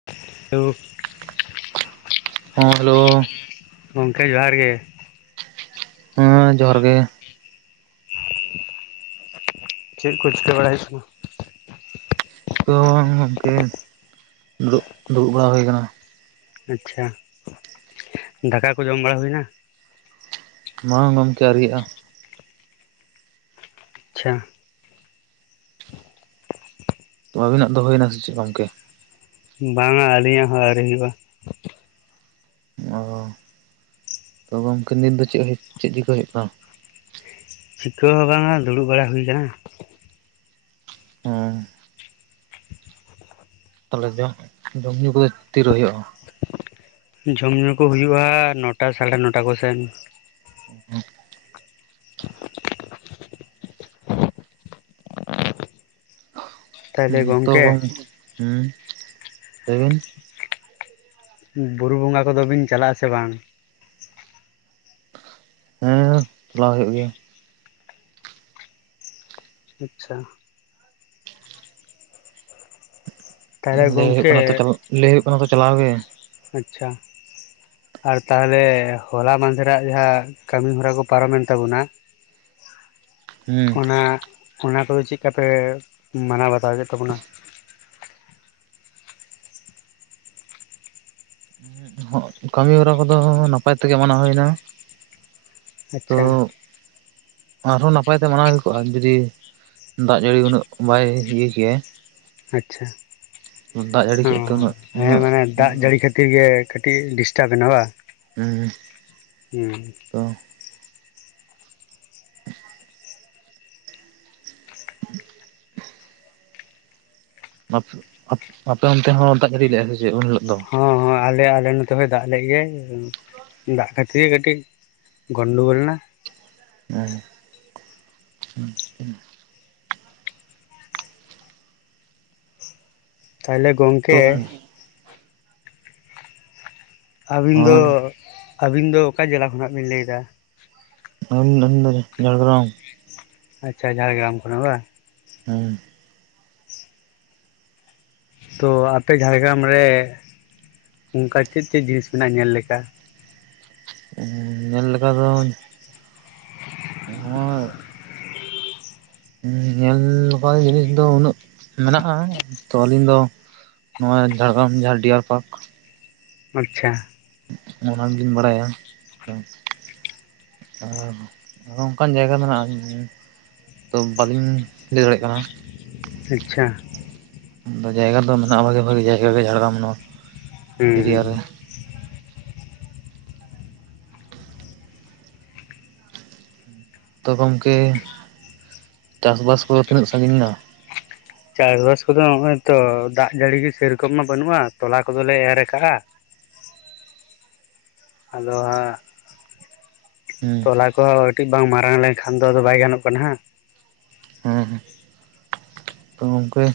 [unintelligible] ᱦᱚᱸ ᱦᱮᱞᱳ ᱾ ᱜᱚᱢᱠᱮ ᱡᱚᱦᱟᱨ ᱜᱮ ᱾ ᱦᱮᱸ ᱡᱚᱦᱟᱨ ᱜᱮ ᱾ ᱪᱮᱫ ᱠᱚ ᱪᱤᱠᱟᱹ ᱵᱟᱲᱟᱭ ᱦᱩᱭᱩᱜ ᱠᱟᱱᱟ? [inaudible] ᱜᱚᱢᱠᱮ ᱫᱩᱲᱩᱵ ᱫᱩᱲᱩᱵ ᱵᱟᱲᱟ ᱦᱩᱭ ᱟᱠᱟᱱᱟ ᱾ ᱟᱪᱪᱷᱟ, ᱫᱟᱠᱟ ᱠᱚ ᱡᱚᱢ ᱵᱟᱲᱟ ᱦᱩᱭ ᱱᱟ? ᱵᱟᱝ ᱜᱚᱢᱠᱮ ᱟᱹᱣᱨᱤ ᱟᱜᱼᱟ ᱾ ᱟᱪᱪᱷᱟ ᱾ ᱛᱚ ᱟᱹᱵᱤᱱ ᱱᱟᱸᱜ ᱫᱚ ᱦᱩᱭᱮᱱᱟ ᱥᱮ ᱪᱮᱫ ᱜᱚᱝᱠᱮ? ᱵᱟᱝᱟ ᱟᱹᱞᱤᱧᱟᱜ ᱦᱚᱸ ᱟᱹᱣᱨᱤ ᱦᱩᱭᱩᱜᱼᱟ ᱾ ᱚ ᱛᱚ ᱜᱚᱝᱠᱮ ᱱᱤᱛ ᱫᱚ ᱪᱮᱫ ᱪᱮᱫ ᱪᱤᱠᱟᱹ ᱦᱳᱭᱳᱜ ᱠᱟᱱᱟ? ᱪᱤᱠᱟᱹ ᱦᱚᱸ ᱵᱟᱝᱟ ᱫᱩᱲᱩᱵ ᱵᱟᱲᱟ ᱦᱩᱭ ᱟᱠᱟᱱᱟ ᱾ [unintelligible] ᱛᱟᱦᱚᱞᱮ ᱡᱚᱢ ᱧᱩ ᱠᱚᱫᱚ ᱛᱤᱨᱮ ᱦᱩᱭᱩᱜᱼᱟ? ᱡᱚᱢ ᱧᱩ ᱠᱚ ᱦᱩᱭᱩᱜᱳᱼᱟ ᱱᱚᱴᱟ ᱥᱟᱲᱮ ᱱᱚᱴᱟ ᱠᱚᱥᱮᱱ ᱾ [unintelligible] ᱛᱟᱦᱚᱞᱮ ᱦᱮᱸ ᱛᱚ ᱜᱚᱝᱠᱮ ᱜᱚᱢ ᱦᱮᱸ ᱞᱟᱹᱭ ᱵᱤᱱ? ᱵᱩᱨᱩ ᱵᱚᱸᱜᱟ ᱠᱚᱫᱚ ᱵᱤᱱ ᱪᱟᱞᱟᱜᱼᱟᱥᱮ ᱵᱟᱝ? ᱦᱮᱸ ᱪᱟᱞᱟᱣ ᱦᱩᱭᱩᱜ ᱜᱮᱭᱟ ᱾ ᱟᱪᱪᱷᱟ ᱾ ᱛᱟᱦᱚᱞᱮ ᱞᱟᱹᱭ ᱦᱩᱭᱩᱜ ᱜᱚᱝᱠᱮ ᱠᱟᱱᱟ ᱛᱚ ᱞᱟᱹᱭ ᱦᱚᱭᱚᱜ ᱠᱟᱱᱟ ᱛᱚ ᱪᱟᱞᱟᱣ ᱜᱮ ᱾ ᱟᱪᱪᱷᱟ ᱾ ᱟᱨ ᱛᱟᱦᱚᱞᱮ ᱦᱚᱞᱟ ᱢᱫᱷᱮᱨᱟᱜ ᱡᱟᱦᱟᱸ ᱠᱟᱹᱢᱤ ᱦᱚᱨᱟ ᱠᱚ ᱯᱟᱨᱚᱢᱮᱱ ᱛᱟᱵᱚᱱᱟ ᱦᱮᱸ ᱚᱱᱟ ᱚᱱᱟ ᱠᱚᱫᱚ ᱪᱮᱫ ᱠᱟᱯᱮ ᱢᱟᱱᱟᱣ ᱵᱟᱛᱟᱣ ᱠᱮᱫ ᱛᱟᱵᱚᱱᱟ? ᱠᱟᱹᱢᱤ ᱦᱚᱨᱟ ᱠᱚᱫᱚ ᱱᱟᱯᱟᱭ ᱛᱮᱜᱮ ᱢᱟᱱᱟᱣ ᱦᱩᱭᱱᱟ ᱾ ᱛᱚ ᱟᱪᱪᱷᱟ ᱟᱨᱦᱚᱸ ᱱᱟᱯᱟᱭ ᱛᱮ ᱢᱟᱱᱟᱣ ᱦᱩᱭ ᱠᱚᱜᱼᱟ, ᱡᱩᱚᱫᱤ ᱫᱟᱜ ᱡᱟᱹᱲᱤ ᱩᱱᱟᱹᱜ ᱵᱟᱭ ᱤᱭᱟᱹ ᱠᱮᱭᱟ ᱟᱪᱪᱷᱟ ᱡᱟᱹᱲᱤ ᱚ ᱠᱮᱫ ᱛᱮ ᱩᱱᱟᱹᱜ ᱦᱮᱸ ᱩᱱᱟᱹᱜ ᱢᱟᱱᱮ ᱫᱟᱜ ᱡᱟᱹᱲᱤ ᱠᱷᱟᱹᱛᱤᱨ ᱠᱷᱟᱹᱛᱤᱨ ᱜᱮ ᱠᱟᱹᱴᱤᱡ ᱰᱤᱥᱴᱟᱵᱮᱱᱟ ᱵᱟᱝ? ᱦᱮᱸ ᱦᱩᱸ ᱛᱚ ᱾ [unintelligible] [unintelligible] ᱟᱯᱮ ᱚᱱᱛᱮ ᱦᱚᱸ ᱫᱟᱜ ᱡᱟᱹᱲᱤ ᱞᱮᱼᱟ ᱥᱮ ᱩᱱ ᱦᱤᱞᱳᱜ? ᱫᱚ? ᱦᱚᱸ ᱦᱚᱸ ᱟᱞᱮ ᱟᱞᱮ ᱱᱚ ᱱᱚᱛᱮ ᱫᱟᱜ ᱞᱮᱫ ᱜᱮᱭ ᱫᱟᱜ ᱠᱷᱟᱹᱛᱤᱨ ᱜᱮ ᱠᱟᱹᱴᱤᱡ ᱜᱚᱱᱰᱳ ᱜᱳᱞ ᱮᱱᱟ ᱾ [unintelligible] ᱛᱟᱦᱚᱞᱮ ᱛᱚ ᱜᱚᱝᱠᱮ ᱟᱹᱵᱤᱱ ᱫᱚ ᱦᱚᱸ ᱟᱹᱵᱤᱱ ᱫᱚ ᱚᱠᱟ ᱡᱮᱞᱟ ᱠᱷᱚᱱᱟᱜ ᱵᱤᱱ ᱞᱟᱹᱭ ᱮᱫᱟ? [inaudible] ᱡᱷᱟᱲᱜᱨᱟᱢ ᱾ ᱟᱪᱪᱷᱟ ᱡᱷᱟᱲᱜᱨᱟᱢ ᱠᱷᱚᱱᱟ ᱵᱟ? ᱦᱚᱭ ᱛᱚ ᱟᱯᱮ ᱡᱷᱟᱲᱜᱨᱟᱢ ᱨᱮ ᱚᱱᱠᱟ ᱪᱮᱫ ᱪᱮᱫ ᱡᱤᱱᱤᱥ ᱢᱮᱱᱟᱜᱼᱟ ᱧᱮᱞ ᱞᱮᱠᱟ? ᱧᱮᱞ ᱞᱮᱠᱟ ᱫᱚ! [unintelligible] ᱧᱮᱞ ᱞᱮᱠᱟ ᱡᱤᱱᱤᱥ ᱫᱚ ᱩᱱᱟᱹᱜ ᱢᱮᱱᱟᱜᱼᱟ ᱛᱚ ᱟᱹᱞᱤᱧ ᱫᱚᱼᱼ ᱱᱚᱣᱟ ᱡᱷᱟᱲᱜᱨᱟᱢ ᱡᱟᱦᱟᱸ ᱰᱤᱭᱟᱨ ᱯᱟᱨᱠ ᱟᱪᱪᱷᱟ ᱚᱱᱟ ᱜᱤᱧ ᱵᱟᱲᱟᱭᱟ ᱚ ᱟᱨ ᱚᱱᱠᱟᱱ ᱡᱟᱭᱜᱟ ᱢᱮᱱᱟᱜᱼᱟ ᱛᱚ ᱵᱟᱹᱞᱤᱧ ᱞᱟᱹᱭ ᱫᱟᱲᱮᱭᱟᱜ ᱠᱟᱱᱟ ᱟᱪᱪᱷᱟ ᱫᱚ ᱡᱟᱭᱜᱟ ᱫᱚ ᱢᱮᱱᱟᱜᱼᱟ ᱵᱷᱟᱜᱤ ᱵᱷᱟᱜᱤ ᱡᱟᱭᱜᱟ ᱜᱮ ᱡᱷᱟᱲᱜᱟᱨᱟᱢ [unintelligible] ᱦᱩᱸ ᱦᱩᱸ ᱛᱚ ᱜᱚᱢᱠᱮ ᱪᱟᱥ ᱵᱟᱥ ᱠᱚᱫᱚ ᱛᱤᱱᱟᱹᱜ ᱥᱟᱜᱤᱧ ᱮᱱᱟ ᱪᱟᱥ ᱵᱟᱥ ᱠᱚᱫᱚ ᱱᱚᱜᱚᱭ ᱛᱚ ᱫᱟᱜ ᱡᱟᱹᱲᱤ ᱜᱮ ᱥᱮᱨᱚᱠᱚᱢ ᱢᱟ ᱵᱟᱹᱱᱩᱜᱼᱟ ᱛᱚᱞᱟ ᱠᱚᱫᱚᱞᱮ ᱮᱨ ᱟᱠᱟᱜᱼᱟ ᱟᱫᱚ ᱦᱟᱸᱜ ᱦᱩᱸ ᱛᱚᱞᱟ ᱠᱚᱦᱚᱸ ᱠᱟᱹᱴᱤᱡ ᱵᱟᱝ ᱢᱟᱨᱟᱝ ᱞᱮᱱ ᱠᱷᱟᱱ ᱫᱚ ᱟᱫᱚ ᱵᱟᱭ ᱜᱟᱱᱚᱜ ᱠᱟᱱᱟ ᱦᱟᱸᱜ ᱦᱩᱸ ᱦᱩᱸ ᱜᱚᱝᱠᱮ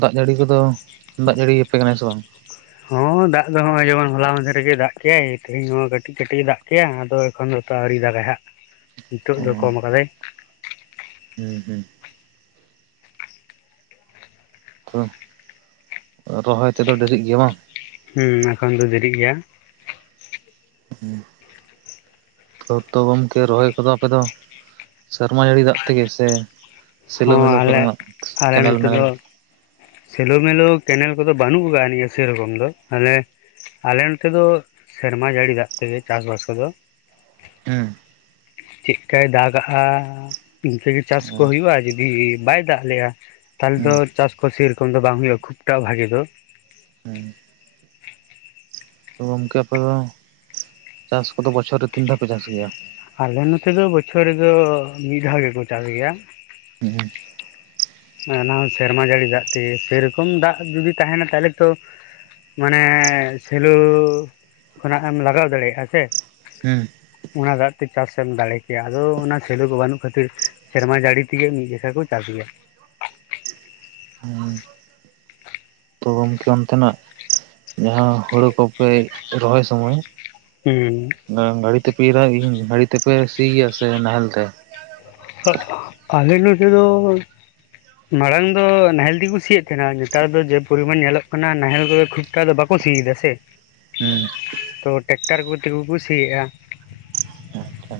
ᱫᱟᱜ ᱡᱟᱹᱲᱤ ᱠᱚᱫᱚ ᱫᱟᱜ ᱡᱟᱹᱲᱤ ᱟᱯᱮ ᱠᱟᱱᱟᱭ ᱥᱮ ᱵᱟᱝ ᱦᱚᱸ ᱫᱟᱜ ᱫᱚ ᱱᱚᱜᱼᱚᱭ ᱡᱮᱢᱚᱱ ᱦᱚᱞᱟ ᱢᱟᱫᱷᱮᱮᱨ ᱜᱮᱭ ᱫᱟᱜ ᱠᱮᱜᱟᱭ ᱛᱮᱦᱮᱧ ᱦᱚᱸ ᱠᱟᱹᱴᱤᱡ ᱠᱟᱹᱴᱤᱡ ᱮ ᱫᱟᱜ ᱠᱮᱭᱟ ᱟᱫᱚᱼᱼ ᱛᱚᱠᱷᱚᱱ ᱫᱚ ᱛᱚ ᱟᱹᱣᱨᱤ ᱫᱟᱜᱟᱭ ᱦᱟᱸᱜ ᱱᱤᱛᱚᱜ ᱚ ᱫᱚ ᱠᱚᱢ ᱟᱠᱟᱫᱟᱭ ᱦᱩᱸ ᱦᱩᱸ ᱛᱚ ᱨᱚᱦᱚᱭ ᱛᱮᱫᱚ ᱰᱮᱨᱤᱜ ᱜᱮᱭᱟ ᱵᱟᱝ ᱦᱮᱸ ᱮᱠᱷᱚᱱ ᱫᱚ ᱫᱮᱨᱤᱜ ᱜᱮᱭᱟ [unintelligible] ᱛᱚ ᱛᱚ ᱜᱚᱢᱠᱮ ᱨᱚᱦᱚᱭ ᱠᱚᱫᱚ ᱟᱯᱮ ᱫᱚ ᱥᱮᱨᱢᱟ ᱡᱟᱹᱲᱤ ᱫᱟᱜ ᱛᱮᱜᱮ ᱥᱮᱼᱼ ᱥᱤᱞᱳ ᱦᱚᱸ ᱢᱤᱞᱳ ᱠᱚ ᱟᱞᱮ ᱨᱮᱱᱟᱜ ᱟᱞᱮ ᱠᱮᱱᱮᱞ ᱱᱚᱛᱮ ᱢᱮᱱᱮᱞ ᱫᱚ ᱥᱮᱞᱳ ᱢᱮᱞᱳ ᱠᱮᱱᱮᱞ ᱠᱚᱫᱚ ᱵᱟᱹᱱᱩᱜ ᱟᱠᱟᱫ ᱟ ᱱᱤᱭᱟᱹ ᱥᱮᱨᱚᱠᱚᱢ ᱫᱚ ᱛᱟᱦᱞᱮ ᱟᱞᱮ ᱱᱚᱛᱮ ᱫᱚ ᱥᱮᱨᱢᱟ ᱡᱟᱹᱲᱤ ᱫᱟᱜ ᱛᱮᱜᱮ ᱪᱟᱥ ᱵᱟᱥ ᱠᱚᱫᱚᱼᱼ ᱦᱮᱸ ᱪᱮᱫᱠᱟᱭ ᱫᱟᱜᱟᱼᱦᱟᱜ ᱤᱱᱠᱟᱹ ᱜᱮ ᱪᱟᱥ ᱠᱚ ᱦᱩᱸ ᱦᱩᱭᱩᱜᱼᱟ ᱡᱚᱫᱤ ᱵᱟᱭ ᱫᱟᱜ ᱞᱮᱜᱼᱟ ᱛᱟᱦᱚᱞᱮ ᱦᱩᱸ ᱫᱚ ᱪᱟᱥ ᱠᱚ ᱥᱮᱨᱚᱠᱚᱢ ᱫᱚ ᱵᱟᱝ ᱦᱳᱭᱳᱜᱼᱟ ᱠᱷᱩᱵᱴᱟ ᱵᱷᱟᱜᱤ ᱫᱚ ᱦᱮᱸ ᱜᱚᱝᱠᱮ ᱟᱯᱮ ᱫᱚ ᱪᱟᱥ ᱠᱚᱫᱚ ᱵᱚᱪᱷᱚᱨ ᱨᱮ ᱛᱤᱱ ᱫᱷᱟᱣ ᱯᱮ ᱪᱟᱥ ᱜᱮᱭᱟ ᱟᱞᱮ ᱱᱚᱛᱮ ᱫᱚ ᱵᱚᱪᱷᱚᱨ ᱨᱮᱫᱚ ᱢᱤᱫ ᱫᱷᱟᱣ ᱜᱮ ᱠᱚ ᱪᱟᱥ ᱜᱮᱭᱟ ᱦᱮᱸ ᱚᱱᱟ ᱦᱚᱸ ᱥᱮᱨᱢᱟ ᱡᱟᱹᱲᱤ ᱫᱟᱜ ᱛᱮᱜᱮ ᱥᱮᱨᱚᱠᱚᱢ ᱫᱟᱜ ᱡᱩᱫᱤ ᱛᱟᱦᱮᱱᱟ ᱛᱟᱦᱚᱞᱮ ᱛᱚᱼᱼ ᱢᱟᱱᱮ ᱥᱮᱞᱩ ᱠᱷᱚᱱᱟᱜ ᱮᱢ ᱞᱟᱜᱟᱣ ᱫᱟᱲᱮᱭᱟᱜᱼᱟ ᱥᱮ ᱦᱮᱸ ᱚᱱᱟ ᱫᱟᱜ ᱛᱮ ᱪᱟᱥᱮ ᱮᱢ ᱫᱟᱲᱮ ᱠᱮᱭᱟ ᱟᱫᱚ ᱚᱱᱟ ᱥᱮᱞᱚ ᱠᱚ ᱵᱟᱹᱱᱩᱜ ᱠᱷᱟᱛᱤᱨ ᱥᱮᱨᱢᱟ ᱡᱟᱹᱲᱤ ᱛᱮᱜᱮ ᱢᱤᱫ ᱡᱮᱠᱷᱟ ᱠᱚ ᱪᱟᱥ ᱜᱮᱭᱟ [inaudible] ᱛᱚ ᱜᱚᱢᱠᱮ ᱚᱱᱛᱮᱱᱟᱜ ᱡᱟᱦᱟᱸ ᱦᱳᱲᱳ ᱠᱚᱯᱮ ᱨᱚᱦᱚᱭ ᱥᱚᱢᱚᱭ ᱦᱩᱸ ᱜᱟᱹᱲᱤ ᱛᱮᱯᱮ ᱤᱨᱟ ᱜᱟᱹᱲᱤ ᱛᱮᱯᱮ ᱥᱤᱭᱟ ᱥᱮ ᱱᱟᱦᱮᱞ ᱛᱮ᱾ [inaudible] ᱟᱞᱮ ᱱᱚᱛᱮ ᱫᱚ᱾ ᱢᱟᱲᱟᱝ ᱫᱚ ᱱᱟᱦᱮᱞ ᱛᱮᱜᱤ ᱠᱩ ᱥᱤᱭᱮᱫ ᱛᱟᱦᱮᱱᱟ ᱱᱮᱛᱟᱨ ᱫᱚ ᱡᱮ ᱯᱚᱨᱤᱢᱟᱱ ᱧᱮᱞᱚᱜ ᱠᱟᱱᱟ ᱱᱟᱦᱮᱞ ᱠᱚᱫᱚ ᱠᱷᱩᱵ- ᱠᱟ ᱫᱚ ᱵᱟᱠᱚ ᱥᱤᱤᱭ ᱮᱫᱟ ᱥᱮ᱾ ᱦᱩᱸ ᱛᱚ ᱴᱮᱠᱴᱟᱨ ᱠᱚ ᱛᱮ ᱜᱮᱠᱩ ᱥᱤᱭᱮᱫ-ᱟ᱾ ᱟᱪᱪᱷᱟ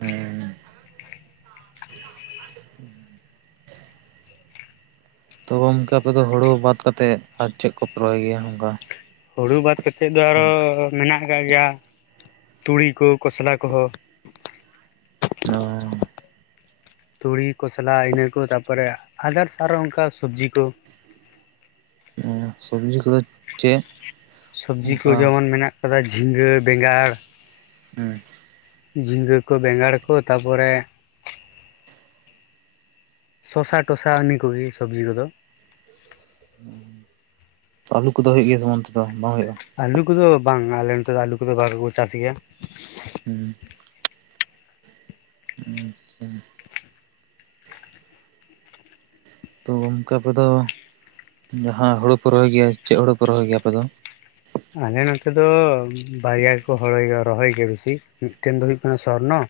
ᱦᱩᱸ ᱜᱚᱢᱠᱮ ᱟᱯᱮ ᱫᱚ ᱦᱩᱲᱩ ᱵᱟᱫ ᱠᱟᱛᱮᱫ ᱟᱨ ᱪᱮᱫ ᱠᱚᱯᱮ ᱨᱚᱦᱚᱭ ᱜᱮᱭᱟ ᱚᱱᱠᱟ᱾ ᱦᱩᱲᱩ ᱵᱟᱫ ᱠᱟᱛᱮᱫ ᱫᱚ ᱟᱨᱦᱚᱸ ᱢᱮᱱᱟᱜ ᱟᱠᱟᱫ ᱜᱮᱭᱟ ᱛᱩᱲᱤ ᱠᱚ ᱠᱷᱚᱥᱞᱟ ᱠᱚᱦᱚᱸ᱾ [unintelligible] ᱛᱩᱲᱤ ᱠᱚᱥᱞᱟ ᱤᱱᱟᱹ ᱠᱚ ᱛᱟᱯᱚᱨᱮ ᱟᱫᱟᱨᱥ ᱟᱨᱚ ᱚᱱᱠᱟ ᱥᱚᱵᱽᱡᱤ ᱠᱚ᱾ ᱥᱚᱵᱽᱡᱤ ᱠᱚᱫᱚ ᱪᱮᱫ ᱥᱚᱵᱽᱡᱤ ᱠᱚ ᱚᱱᱠᱟ ᱡᱮᱢᱚᱱ ᱢᱮᱱᱟᱜ ᱠᱟᱫᱟ ᱡᱷᱤᱸᱜᱟᱹ, ᱵᱮᱸᱜᱟᱲ ᱦᱩᱸ ᱡᱷᱤᱸᱜᱟᱹ ᱠᱚ, ᱵᱮᱸᱜᱟᱲ ᱠᱚ ᱛᱟᱯᱚᱨᱮ ᱥᱚᱥᱟ ᱴᱚᱥᱟ ᱤᱱᱟᱹ ᱠᱚᱜᱮ ᱥᱚᱵᱽᱡᱤ ᱠᱚᱫᱚ᱾ ᱟᱞᱩ ᱠᱚᱫᱚ ᱦᱩᱭᱩᱜ ᱜᱮᱭᱟ ᱥᱮ ᱵᱟᱝ ᱚᱱᱛᱮ ᱫᱚ ᱵᱟᱝ ᱦᱩᱭᱩᱜ-ᱟ? ᱟᱹᱞᱩ ᱠᱚᱫᱚ ᱵᱟᱝ ᱟᱞᱮ ᱱᱚᱛᱮ ᱫᱚ ᱟᱹᱞᱩ ᱠᱚᱫᱚ ᱵᱷᱟᱜᱮ ᱠᱚ ᱪᱟᱥ ᱜᱮᱭᱟ᱾ ᱦᱩᱸ [inaudible] ᱛᱚ ᱜᱚᱢᱠᱮ ᱟᱯᱮ ᱫᱚ ᱡᱟᱦᱟᱸ ᱦᱳᱲᱳ ᱠᱚ ᱨᱚᱦᱚᱭ ᱜᱮᱭᱟ ᱪᱮᱫ ᱦᱳᱲᱳ ᱠᱚ ᱨᱚᱦᱚᱭ ᱜᱮᱭᱟ ᱟᱯᱮ ᱫᱚ? ᱟᱞᱮ ᱱᱚᱛᱮ ᱫᱚ ᱵᱟᱨᱭᱟ ᱜᱮᱠᱚ [unintelligible] ᱨᱚᱦᱚᱭ ᱜᱮᱭᱟ ᱵᱮᱥᱤ ᱢᱤᱫᱴᱮᱱ ᱫᱚ ᱦᱩᱭᱩᱜ ᱠᱟᱱᱟ ᱥᱚᱨᱱᱚ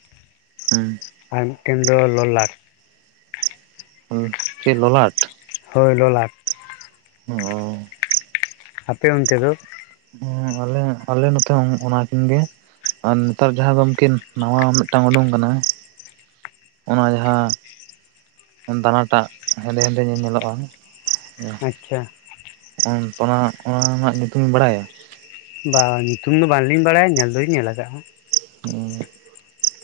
ᱟᱨ ᱢᱤᱫᱴᱮᱱ ᱫᱚ ᱞᱚᱞᱟᱴ᱾ ᱦᱩᱸ ᱪᱮᱫ ᱞᱚᱞᱟᱴ? ᱦᱳᱭ ᱞᱚᱞᱟᱴ᱾ ᱦᱚᱸ ᱟᱯᱮ ᱚᱱᱛᱮ ᱫᱚ᱾ ᱦᱚᱸ ᱟᱞᱮ ᱟᱞᱮ ᱱᱚᱛᱮ ᱦᱚᱸ ᱚᱱᱟᱠᱤᱱ ᱜᱮ᱾ ᱟᱨ ᱱᱮᱛᱟᱨ ᱡᱟᱦᱟᱸ ᱜᱚᱢᱠᱤᱱ ᱱᱟᱣᱟ ᱢᱤᱫᱴᱟᱝ ᱩᱰᱩᱝ ᱠᱟᱱᱟ ᱚᱱᱟ ᱡᱟᱦᱟᱸ ᱫᱟᱱᱟ ᱴᱟᱜ ᱦᱮᱸᱫᱮ ᱦᱮᱸᱫᱮ ᱧᱮ ᱧᱮᱞᱚᱜ-ᱟ᱾ ᱟᱪᱪᱷᱟ ᱚᱱᱟ ᱚᱱᱟ ᱨᱮᱱᱟᱜ ᱧᱩᱛᱩᱢ ᱤᱧ ᱵᱟᱲᱟᱭᱟ᱾ ᱵᱟᱜ ᱧᱩᱛᱩᱢ ᱫᱚ ᱵᱟᱝᱞᱤᱧ ᱵᱟᱲᱟᱭᱟ ᱧᱮᱞ ᱫᱚᱧ ᱧᱮᱞ ᱠᱟᱜ-ᱟ᱾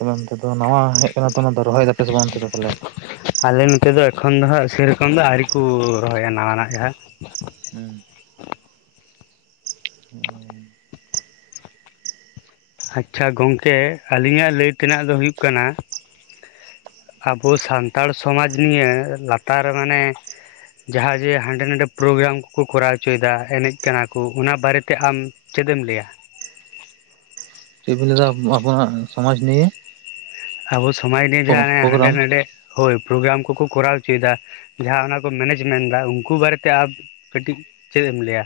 ᱚ ᱚᱱᱛᱮ ᱫᱚ ᱱᱟᱣᱟ ᱦᱮᱡ ᱠᱟᱱᱟ ᱛᱚ ᱚᱱᱟ ᱨᱚᱦᱚᱭ ᱫᱟᱯᱮ ᱥᱮ ᱵᱟᱝ ᱚᱱᱛᱮ ᱫᱚ ᱛᱟᱦᱞᱮ᱾ ᱟᱞᱮ ᱱᱚᱛᱮ ᱫᱚ ᱮᱠᱷᱚᱱ ᱫᱚ ᱦᱟᱸᱜ ᱥᱮᱨᱚᱠᱚᱢ ᱫᱚ ᱟᱹᱣᱨᱤ ᱠᱩ ᱨᱚᱦᱚᱭᱟ ᱱᱟᱣᱟ ᱱᱟᱜ ᱡᱟᱦᱟᱸ᱾ ᱦᱩᱸ ᱦᱚᱸ ᱟᱪᱪᱷᱟ ᱜᱚᱝᱠᱮ ᱟᱹᱞᱤᱧᱟᱜ ᱞᱟᱹᱭ ᱛᱮᱱᱟᱜ ᱫᱚ ᱦᱩᱭᱩᱜ ᱠᱟᱱᱟ᱾ ᱟᱵᱚ ᱥᱟᱱᱛᱟᱲ ᱥᱚᱢᱟᱡᱽ ᱱᱤᱭᱟᱹ ᱞᱟᱛᱟᱨ ᱢᱟᱱᱮ ᱡᱟᱦᱟᱸ ᱡᱮ ᱦᱟᱸᱰᱮ ᱱᱟᱰᱮ ᱯᱨᱳᱜᱨᱟᱢ ᱠᱚᱠᱚ ᱠᱚᱨᱟᱣ ᱦᱚᱪᱚᱭᱫᱟ ᱮᱱᱮᱡ ᱠᱟᱱᱟ ᱠᱩ ᱚᱱᱟ ᱵᱟᱨᱮᱛᱮ ᱟᱢ ᱪᱮᱫ ᱮᱢ ᱞᱟᱹᱭᱟ᱾ ᱪᱮᱫ ᱵᱤᱱ ᱞᱟᱹᱭ ᱫᱟ ᱟᱵᱚᱱᱟᱜ ᱥᱚᱢᱟᱡᱽ ᱱᱤᱭᱮ? ᱟᱵᱚ ᱥᱚᱢᱟᱡᱽ ᱱᱤᱭᱮ ᱡᱟᱦᱟᱸ ᱦᱟᱸᱰᱮ ᱯᱨᱳᱜᱨᱟᱢ ᱱᱟᱰᱮ ᱦᱳᱭ ᱯᱨᱳᱜᱨᱟᱢ ᱠᱚᱠᱚ ᱠᱚᱨᱟᱣ ᱦᱚᱪᱚᱭᱫᱟ ᱡᱟᱦᱟᱸ ᱚᱱᱟ ᱠᱚ ᱢᱮᱱᱮᱡ ᱢᱮᱱᱴ ᱫᱟ ᱩᱱᱠᱩ ᱵᱟᱨᱮᱛᱮ ᱟᱢ ᱠᱟᱹᱴᱤᱡ ᱪᱮᱫ ᱮᱢ ᱞᱟᱹᱭᱟ?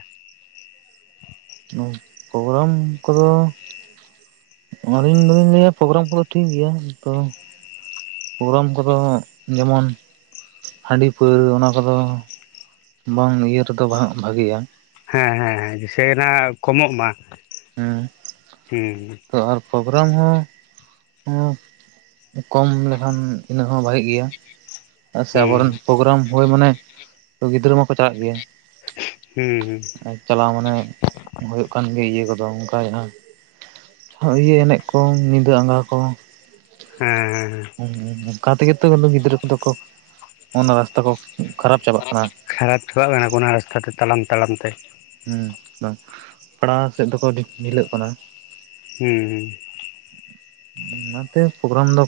ᱳ ᱯᱨᱳᱜᱨᱟᱢ ᱠᱚᱫᱚ ᱟᱹᱞᱤᱧ ᱫᱚᱞᱤᱧ ᱞᱟᱹᱭᱟ ᱯᱨᱳᱜᱨᱟᱢ ᱠᱚᱫᱚ ᱴᱷᱤᱠ ᱜᱮᱭᱟ᱾ ᱛᱚ ᱯᱨᱳᱜᱨᱟᱢ ᱠᱚᱫᱚ ᱡᱮᱢᱚᱱ ᱦᱟᱺᱰᱤ ᱯᱟᱹᱣᱨᱟᱹ ᱚᱱᱟ ᱠᱚᱫᱚ ᱵᱟᱝ ᱤᱭᱟᱹ ᱨᱮᱫᱚ ᱵᱟᱝ ᱵᱷᱟ-ᱵᱷᱟᱹᱜᱮᱭᱟ᱾ ᱦᱮᱸ ᱦᱮᱸ ᱫᱤᱥᱮᱭᱱᱟ ᱠᱚᱢᱚᱜ ᱢᱟ, ᱦᱮᱸ ᱦᱩᱸ᱾ ᱛᱚ ᱟᱨ ᱯᱨᱳᱜᱨᱟᱢ ᱦᱚᱸ ᱠᱚᱢ ᱞᱮᱠᱷᱟᱱ ᱤᱱᱟᱹ ᱦᱚᱸ ᱵᱷᱟᱜᱮᱜ ᱜᱮᱭᱟ᱾ ᱟ ᱥᱮ ᱦᱩᱸ ᱦᱩᱸ ᱟᱵᱚᱨᱮᱱ ᱯᱨᱳᱜᱨᱟᱢ ᱦᱩᱭ ᱢᱟᱱᱮ ᱜᱤᱫᱽᱨᱟᱹ ᱢᱟᱠᱚ ᱪᱟᱞᱟᱜ ᱜᱮᱭᱟ᱾ ᱦᱩᱸ ᱦᱩᱸ᱾ ᱪᱟᱞᱟᱣ ᱢᱟᱱᱮ ᱦᱩᱭᱩᱜ ᱠᱟᱱ ᱜᱮ ᱤᱭᱟᱹ ᱠᱚᱫᱚ᱾ ᱟᱫᱚ ᱚᱱᱠᱟ ᱡᱟᱦᱟᱸ ᱦᱚ ᱤᱭᱟᱹ ᱮᱱᱮᱡ ᱠᱚ ᱧᱤᱫᱟᱹ ᱟᱸᱜᱟ ᱠᱚ᱾ ᱦᱮᱸ ᱦᱮᱸ ᱦᱮᱸ᱾ ᱚᱱᱠᱟ ᱛᱮᱜᱮ ᱛᱚ ᱜᱤᱫᱽᱨᱟᱹ ᱠᱚᱫᱚ ᱠᱚ ᱚᱱᱟ ᱨᱟᱥᱛᱟ ᱠᱚ ᱠᱷᱟᱨᱟᱯ ᱪᱟᱵᱟᱜ ᱠᱟᱱᱟ ᱠᱷᱟᱨᱟᱯ ᱪᱟᱵᱟᱜ ᱠᱟᱱᱟ ᱠᱚ ᱚᱱᱟ ᱨᱟᱥᱛᱟ ᱛᱮ ᱛᱟᱲᱟᱢ ᱛᱟᱲᱟᱢ ᱛᱮ᱾ ᱦᱩᱸ ᱵᱟᱝ ᱯᱟᱲᱦᱟᱣ ᱥᱮᱫ ᱫᱚᱠᱚ ᱵᱷᱤ-ᱰᱷᱤᱞᱟᱹᱜ ᱠᱟᱱᱟ᱾ ᱦᱩᱸ ᱦᱩᱸ᱾ ᱚᱱᱟᱛᱮ ᱯᱨᱳᱜᱨᱟᱢ ᱫᱚ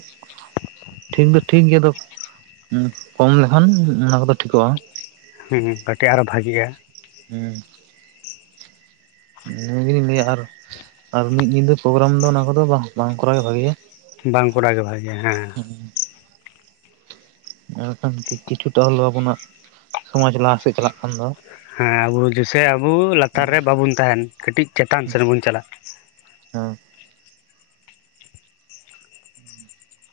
ᱴᱷᱤᱠ ᱫᱚ ᱴᱷᱤᱠ ᱜᱮᱭᱟ ᱟᱫᱚ ᱩᱸ ᱠᱚᱢ ᱞᱮᱠᱷᱟᱱ ᱚᱱᱟ ᱠᱚᱫᱚ ᱴᱷᱤᱠᱚᱜᱼᱟ᱾ ᱦᱮᱸ ᱠᱟᱹᱴᱤᱡ ᱟᱨᱚ ᱵᱷᱟᱹᱜᱤᱜᱼᱟ᱾ ᱦᱩᱸ᱾ ᱱᱤᱭᱟᱹ ᱜᱮᱞᱤᱧ ᱞᱟᱹᱭᱟ ᱟᱨ ᱟᱨ ᱟᱨ ᱢᱤᱫ ᱧᱤᱫᱟᱹ ᱯᱨᱳᱜᱨᱟᱢ ᱫᱚ ᱚᱱᱟ ᱠᱚᱫᱚ ᱵᱟᱝ ᱵᱟᱝ ᱠᱚᱨᱟᱣ ᱜᱮ ᱵᱷᱟᱜᱮᱭᱟ᱾ ᱵᱟᱝ ᱠᱚᱨᱟᱣ ᱜᱮ ᱵᱷᱟᱜᱮᱭᱟ ᱦᱮᱸ᱾ ᱚᱸ᱾ ᱢᱮᱱᱠᱷᱟᱱ ᱠᱤ-ᱠᱤᱪᱷᱩᱴᱟ ᱦᱚᱞᱳ ᱟᱵᱚᱱᱟᱜ ᱥᱚᱢᱟᱡᱽ ᱞᱟᱦᱟᱥᱮᱫ ᱪᱟᱞᱟᱜ ᱠᱟᱱ ᱫᱚ᱾ ᱦᱮᱸ ᱟᱵᱩ ᱡᱮᱥᱮ ᱟᱵᱩ ᱞᱟᱛᱟᱨ ᱨᱮ ᱵᱟᱵᱩᱱ ᱛᱟᱦᱮᱱ, ᱠᱟᱹᱴᱤᱡ ᱪᱮᱛᱟᱱ ᱥᱮᱱ ᱵᱚᱱ ᱪᱟᱞᱟᱜ-ᱟ᱾ ᱦᱮᱸ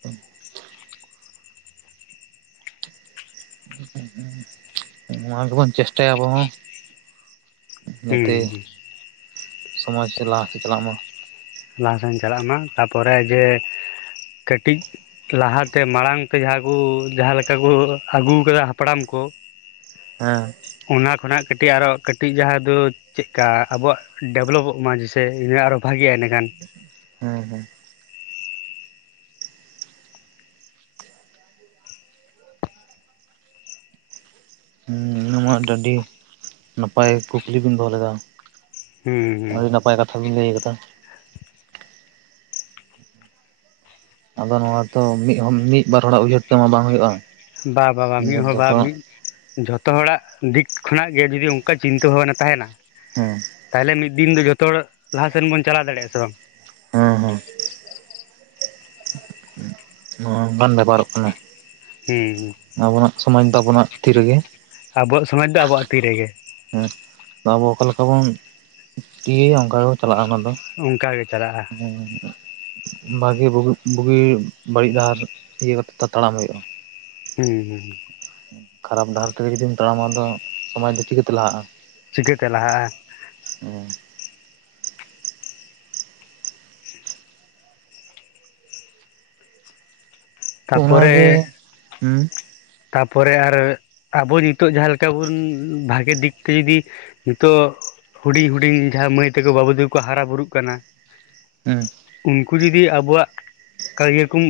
ᱦᱩᱸ᱾ ᱦᱩᱸ ᱱᱚᱣᱟ ᱜᱮᱵᱚᱱ ᱪᱮᱥᱴᱟᱭᱟ ᱟᱵᱚ ᱦᱚᱸ᱾ ᱡᱟᱛᱮ ᱦᱩᱸ ᱥᱚᱢᱟᱡᱽ ᱞᱟᱦᱟ ᱥᱮᱫ ᱪᱟᱞᱟᱜ ᱢᱟ᱾ ᱞᱟᱦᱟ ᱥᱮᱱ ᱪᱟᱞᱟᱜ ᱢᱮ ᱛᱟᱯᱚᱨᱮ ᱡᱮ ᱠᱟᱹᱴᱤᱡᱼᱼ ᱞᱟᱦᱟᱛᱮ ᱢᱟᱲᱟᱝ ᱛᱮ ᱡᱟᱦᱟᱸᱠᱩ ᱡᱟᱦᱟᱸ ᱞᱮᱠᱟᱠᱩ ᱟᱹᱜᱩᱣ ᱟᱠᱟᱫᱟ ᱦᱟᱯᱲᱟᱢ ᱠᱚ᱾ ᱦᱮᱸ᱾ ᱚᱱᱟ ᱠᱷᱚᱱᱟᱜ ᱠᱟᱹᱴᱤᱡ ᱟᱨᱚ ᱠᱟᱹᱴᱤᱡ ᱡᱟᱦᱟᱸ ᱫᱚ ᱪᱮᱫᱠᱟ ᱟᱵᱚᱣᱟᱜ ᱰᱮᱵᱷᱞᱚᱵᱚᱜ ᱢᱟ ᱡᱮᱭᱥᱮ ᱤᱱᱟᱹ ᱟᱨᱚ ᱵᱷᱟᱜᱤᱜᱼᱟ ᱤᱱᱟᱹᱠᱷᱟᱱ᱾ ᱦᱮᱸ ᱦᱮᱸ᱾ ᱱᱚᱣᱟ ᱫᱚ ᱟᱹᱰᱤ ᱱᱟᱯᱟᱭ ᱠᱩᱠᱞᱤ ᱵᱤᱱ ᱫᱚᱦᱚ ᱞᱮᱫᱟ᱾ ᱦᱩᱸ ᱟᱹᱰᱤ ᱦᱩᱸ ᱱᱟᱯᱟᱭ ᱠᱟᱛᱷᱟ ᱵᱤᱱ ᱞᱟᱹᱭ ᱟᱠᱟᱫᱟ᱾ ᱟᱫᱚ ᱱᱚᱣᱟ ᱫᱚ ᱢᱤᱫ ᱦᱚ ᱢᱤᱫ ᱵᱟᱨ ᱦᱚᱲᱟᱜ ᱩᱭᱦᱟᱹᱨ ᱛᱮᱢᱟ ᱵᱟᱝ ᱦᱤᱭᱩᱜᱼᱟ᱾ ᱵᱟᱼᱵᱟᱼᱵᱟ ᱢᱤᱫ ᱦᱚᱲ ᱵᱟ ᱢᱤᱫ ᱡᱷᱚᱛᱚ ᱦᱚᱲᱟᱜ ᱫᱤᱠ ᱠᱷᱚᱱᱟᱜ ᱜᱮ ᱡᱩᱫᱤ ᱚᱱᱠᱟ ᱪᱤᱱᱛᱟᱹ ᱵᱷᱟᱵᱽᱱᱟ ᱛᱟᱦᱮᱸᱱᱟ᱾ ᱦᱮᱸ᱾ ᱛᱟᱦᱮᱞᱮ ᱢᱤᱫ ᱫᱤᱱ ᱫᱚ ᱡᱷᱚᱛᱚ ᱦᱚᱲ ᱞᱟᱦᱟᱥᱱ ᱵᱚᱱ ᱪᱟᱞᱟᱣ ᱫᱟᱲᱮᱭᱟᱜᱼᱟ ᱦᱮᱸ ᱥᱮ ᱵᱟᱝ? ᱦᱩᱸ ᱦᱩᱸ᱾ ᱱᱚᱣᱟ ᱚᱱᱠᱟᱱ ᱵᱮᱯᱟᱨᱚᱜ ᱠᱟᱱᱟ᱾ ᱦᱩᱸ ᱦᱩᱸ᱾ ᱟᱵᱚᱱᱟᱜ ᱥᱚᱢᱟᱡᱽ ᱫᱚ ᱟᱵᱚᱱᱟᱜ ᱛᱤ ᱨᱮᱜᱮ᱾ ᱟᱵᱚᱣᱟᱜ ᱥᱚᱢᱟᱡᱽ ᱫᱚ ᱟᱵᱚᱣᱟᱜ ᱛᱤ ᱨᱮᱜᱮ᱾ ᱦᱩᱸ, ᱟᱵᱚ ᱚᱠᱟ ᱞᱮᱠᱟ ᱵᱚᱱ ᱤᱭᱟᱹᱭᱟ ᱚᱝᱠᱟ ᱜᱮᱵᱚ ᱪᱟᱞᱟᱜ-ᱟ ᱚᱱᱟ ᱫᱚ᱾ ᱚᱱᱠᱟ ᱜᱮ ᱪᱟᱞᱟᱜᱼᱟ ᱫᱚ, ᱩᱸ᱾ ᱵᱷᱟᱜᱤ ᱵᱩᱜᱤ ᱵᱟᱹᱲᱤᱡ ᱰᱟᱦᱟᱨ ᱤᱭᱟᱹ ᱠᱟᱛᱮᱫ ᱛᱚ ᱛᱟᱲᱟᱢ ᱦᱩᱭᱩᱜ-ᱟ᱾ ᱦᱩᱸ ᱦᱩᱸ᱾ ᱠᱷᱟᱨᱟᱯ ᱰᱟᱦᱟᱨ ᱛᱮᱜᱮ ᱡᱩᱫᱤᱢ ᱛᱟᱲᱟᱢᱟ ᱟᱫᱚ ᱥᱚᱢᱟᱡᱽ ᱫᱚ ᱪᱤᱠᱟᱹᱛᱮ ᱞᱟᱦᱟᱜ-ᱟ? ᱪᱤᱠᱟᱹᱛᱮ ᱞᱟᱦᱟᱜ-ᱟ? ᱩᱸ᱾ ᱛᱚ ᱚᱱᱟᱜᱮ ᱛᱟᱯᱚᱨᱮ ᱦᱩᱸ᱾ ᱛᱟᱯᱚᱨᱮ ᱟᱨ ᱟᱵᱚ ᱱᱤᱛᱚᱜ ᱡᱟᱦᱟᱸ ᱞᱮᱠᱟ ᱵᱩᱱ ᱵᱷᱟᱜᱮ ᱫᱤᱠ ᱛᱮ ᱡᱩᱫᱤ ᱦᱤᱛᱳᱜ ᱦᱩᱰᱤᱧ ᱦᱩᱰᱤᱧ ᱡᱟᱦᱟᱸ ᱢᱟᱹᱭ ᱛᱟᱠᱚ ᱵᱟᱹᱵᱩ ᱛᱟᱠᱚ ᱠᱚ ᱦᱟᱨᱟ ᱵᱩᱨᱩᱜ ᱠᱟᱱᱟ᱾ ᱦᱩᱸ᱾ ᱩᱝᱠᱩ ᱡᱩᱫᱤ ᱟᱵᱚᱣᱟᱜ ᱠᱟᱨᱤᱭᱟᱹᱨ ᱠᱚᱢ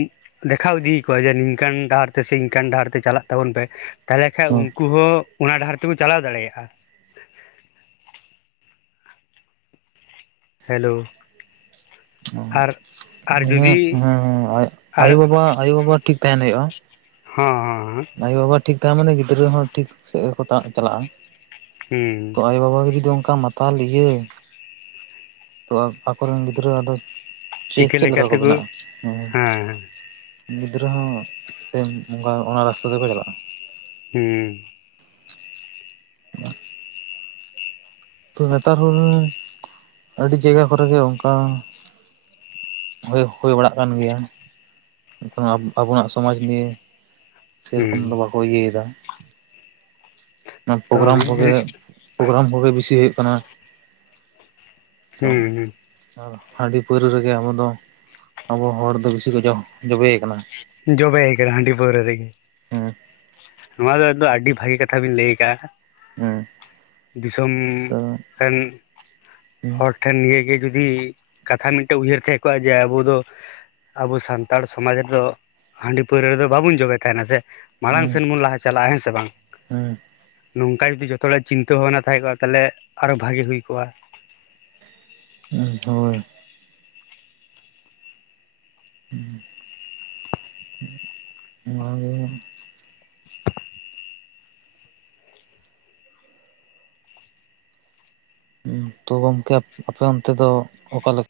ᱫᱮᱠᱷᱟᱣ ᱤᱫᱤ ᱟᱠᱚᱣᱟ ᱡᱮ ᱱᱤᱝᱠᱟᱹᱱ ᱰᱟᱦᱟᱨ ᱛᱮ ᱥᱮ ᱤᱝᱠᱟᱹᱱ ᱰᱟᱦᱟᱨ ᱛᱮ ᱪᱟᱞᱟᱜ ᱛᱟᱵᱚᱱ ᱯᱮ, ᱛᱟᱦᱞᱮ ᱠᱷᱟᱡ ᱦᱩᱸ ᱩᱱᱠᱩ ᱦᱚᱸ ᱚᱱᱟ ᱰᱟᱦᱟᱨ ᱛᱮᱠᱚ ᱪᱟᱞᱟᱣ ᱫᱟᱲᱮᱭᱟᱜ-ᱟ᱾ ᱦᱮᱞᱳ᱾ ᱚ, ᱟᱨ ᱟᱨ ᱦᱮᱸ ᱡᱩᱫᱤ ᱦᱮᱸ ᱟᱨ ᱟᱭᱳ ᱵᱟᱵᱟ, ᱟᱭᱳ ᱵᱟᱵᱟ ᱴᱷᱤᱠ ᱛᱟᱸᱦᱮᱱ ᱦᱩᱭᱩᱜ-ᱟ᱾ ᱦᱟᱸ ᱦᱟᱸ ᱦᱟᱸ᱾ ᱟᱭᱳ ᱵᱟᱵᱟ ᱴᱷᱤᱠ ᱛᱟᱦᱮᱸ ᱢᱟᱱᱮ ᱜᱤᱫᱽᱨᱟᱹ ᱦᱚᱸ ᱴᱷᱤᱠ ᱥᱮᱫ ᱜᱮᱠᱚ ᱪᱟᱞᱟᱜ-ᱟ᱾ ᱦᱩᱸ᱾ ᱛᱚ ᱟᱭᱳ ᱵᱟᱵᱟᱜᱮ ᱡᱩᱫᱤ ᱚᱱᱠᱟ ᱢᱟᱛᱟᱞ ᱤᱭᱟᱹ ᱛᱚ ᱟᱠᱚᱨᱮᱱ ᱜᱤᱫᱽᱨᱟᱹ ᱟᱫᱚ ᱪᱤᱠᱟᱹ ᱪᱮ-ᱪᱮᱫ ᱞᱮᱠᱟ ᱠᱚ ᱛᱮᱠᱚ ᱵᱮᱱᱟᱜ-ᱟ ᱦᱩᱸ? ᱦᱮᱸ ᱜᱤᱫᱽᱨᱟᱹ ᱦᱚᱸ ᱥᱮᱹᱭ ᱵᱚᱸᱜᱟ ᱚᱱᱟ ᱨᱟᱥᱛᱟ ᱛᱮᱠᱚ ᱪᱟᱞᱟᱜ-ᱟ᱾ ᱦᱩᱸ᱾ [unintelligible] ᱛᱚ ᱱᱮᱛᱟᱨ ᱦᱚᱨ ᱟᱹᱰᱤ ᱡᱟᱭᱜᱟ ᱠᱚᱨᱮ ᱜᱮ ᱚᱝᱠᱟ᱾ ᱦᱳᱭ, ᱦᱩᱭ ᱵᱟᱲᱟᱜ ᱠᱟᱱ ᱜᱮᱭᱟ᱾ ᱱᱤᱛᱳᱝᱟᱜ ᱟᱵᱚᱱᱟᱜ ᱥᱚᱢᱟᱡᱽ ᱱᱤᱭᱮ᱾ ᱥᱮᱨᱚᱠᱚᱢ ᱦᱩᱸ ᱫᱚ ᱵᱟᱠᱚ ᱤᱭᱟᱹᱭᱫᱟ ᱚᱱᱟ ᱛᱚ ᱯᱳᱜᱨᱟᱢ ᱚᱱᱮ ᱠᱚᱜᱮ᱾ ᱦᱩᱸ ᱯᱳᱜᱨᱟᱢ ᱠᱚᱜᱮ ᱵᱤᱥᱤ ᱦᱩᱭᱩᱜ ᱠᱟᱱᱟ ᱛᱚ᱾ ᱦᱩᱸ ᱟᱨ ᱦᱟᱺᱰᱤ ᱯᱟᱹᱣᱨᱟᱹ ᱨᱮᱜᱮ ᱟᱵᱚ ᱫᱚ ᱟᱵᱚ ᱦᱚᱲ ᱫᱚ ᱵᱤᱥᱤ ᱠᱚ ᱡᱚ ᱡᱚᱵᱮᱭᱟᱠᱟᱱᱟ᱾ ᱡᱚᱵᱮᱭ ᱠᱟᱱᱟ ᱦᱟᱺᱰᱤ ᱯᱟᱹᱨᱣᱟᱹ ᱨᱮᱜᱮ᱾ ᱦᱩᱸ᱾ ᱱᱚᱣᱟ ᱫᱚ ᱟᱫᱚ ᱟᱹᱰᱤ ᱵᱷᱟᱹᱜᱤ ᱠᱟᱛᱷᱟ ᱵᱤᱱ ᱞᱟᱹᱭ ᱠᱟᱜ-ᱟ᱾ ᱦᱮᱸ ᱫᱤᱥᱚᱢ ᱛᱚ ᱨᱮᱱ ᱦᱮᱸ ᱦᱚᱲ ᱴᱷᱮᱱ ᱱᱤᱭᱟᱹᱜᱮ ᱡᱩᱫᱤ ᱠᱟᱛᱷᱟ ᱢᱤᱫᱴᱮᱱ ᱩᱭᱦᱟᱹᱨ ᱛᱟᱦᱮᱸ ᱠᱚᱜ-ᱟ ᱡᱮ ᱟᱵᱚ ᱫᱚ ᱟᱵᱚ ᱥᱟᱱᱛᱟᱲ ᱥᱚᱢᱟᱡᱽ ᱨᱮᱫᱚ ᱦᱟᱺᱰᱤ ᱯᱟᱹᱣᱨᱟᱹ ᱨᱮᱫᱚ ᱵᱟᱵᱚᱱ ᱡᱚᱵᱮ ᱛᱟᱸᱦᱮᱱᱟ ᱥᱮ? ᱢᱟᱲᱟᱝ ᱦᱮᱸ ᱥᱮᱱ ᱵᱚᱱ ᱞᱟᱦᱟ ᱪᱟᱞᱟᱜ-ᱟ ᱦᱮᱸ ᱥᱮ ᱵᱟᱝ? ᱱᱚᱝᱠᱟ ᱡᱩᱫᱤ ᱡᱷᱚᱛᱚ ᱦᱚᱲᱟᱜ ᱪᱤᱱᱛᱟᱹ ᱵᱷᱟᱵᱱᱟ ᱛᱟᱦᱮᱸ ᱠᱚᱜ-ᱟ ᱛᱟᱦᱞᱮ ᱟᱨᱚ ᱵᱷᱟᱜᱤ ᱦᱩᱭ ᱠᱚᱜ-ᱟ᱾ ᱦᱳᱭ ᱦᱳᱭ᱾ ᱦᱩᱸ, ᱱᱚᱣᱟ ᱜᱮ ᱦᱩᱸ, ᱛᱚ ᱜᱚᱝᱠᱮ ᱟᱯᱮ ᱚᱱᱛᱮ ᱫᱚ ᱚᱠᱟ ᱞᱮ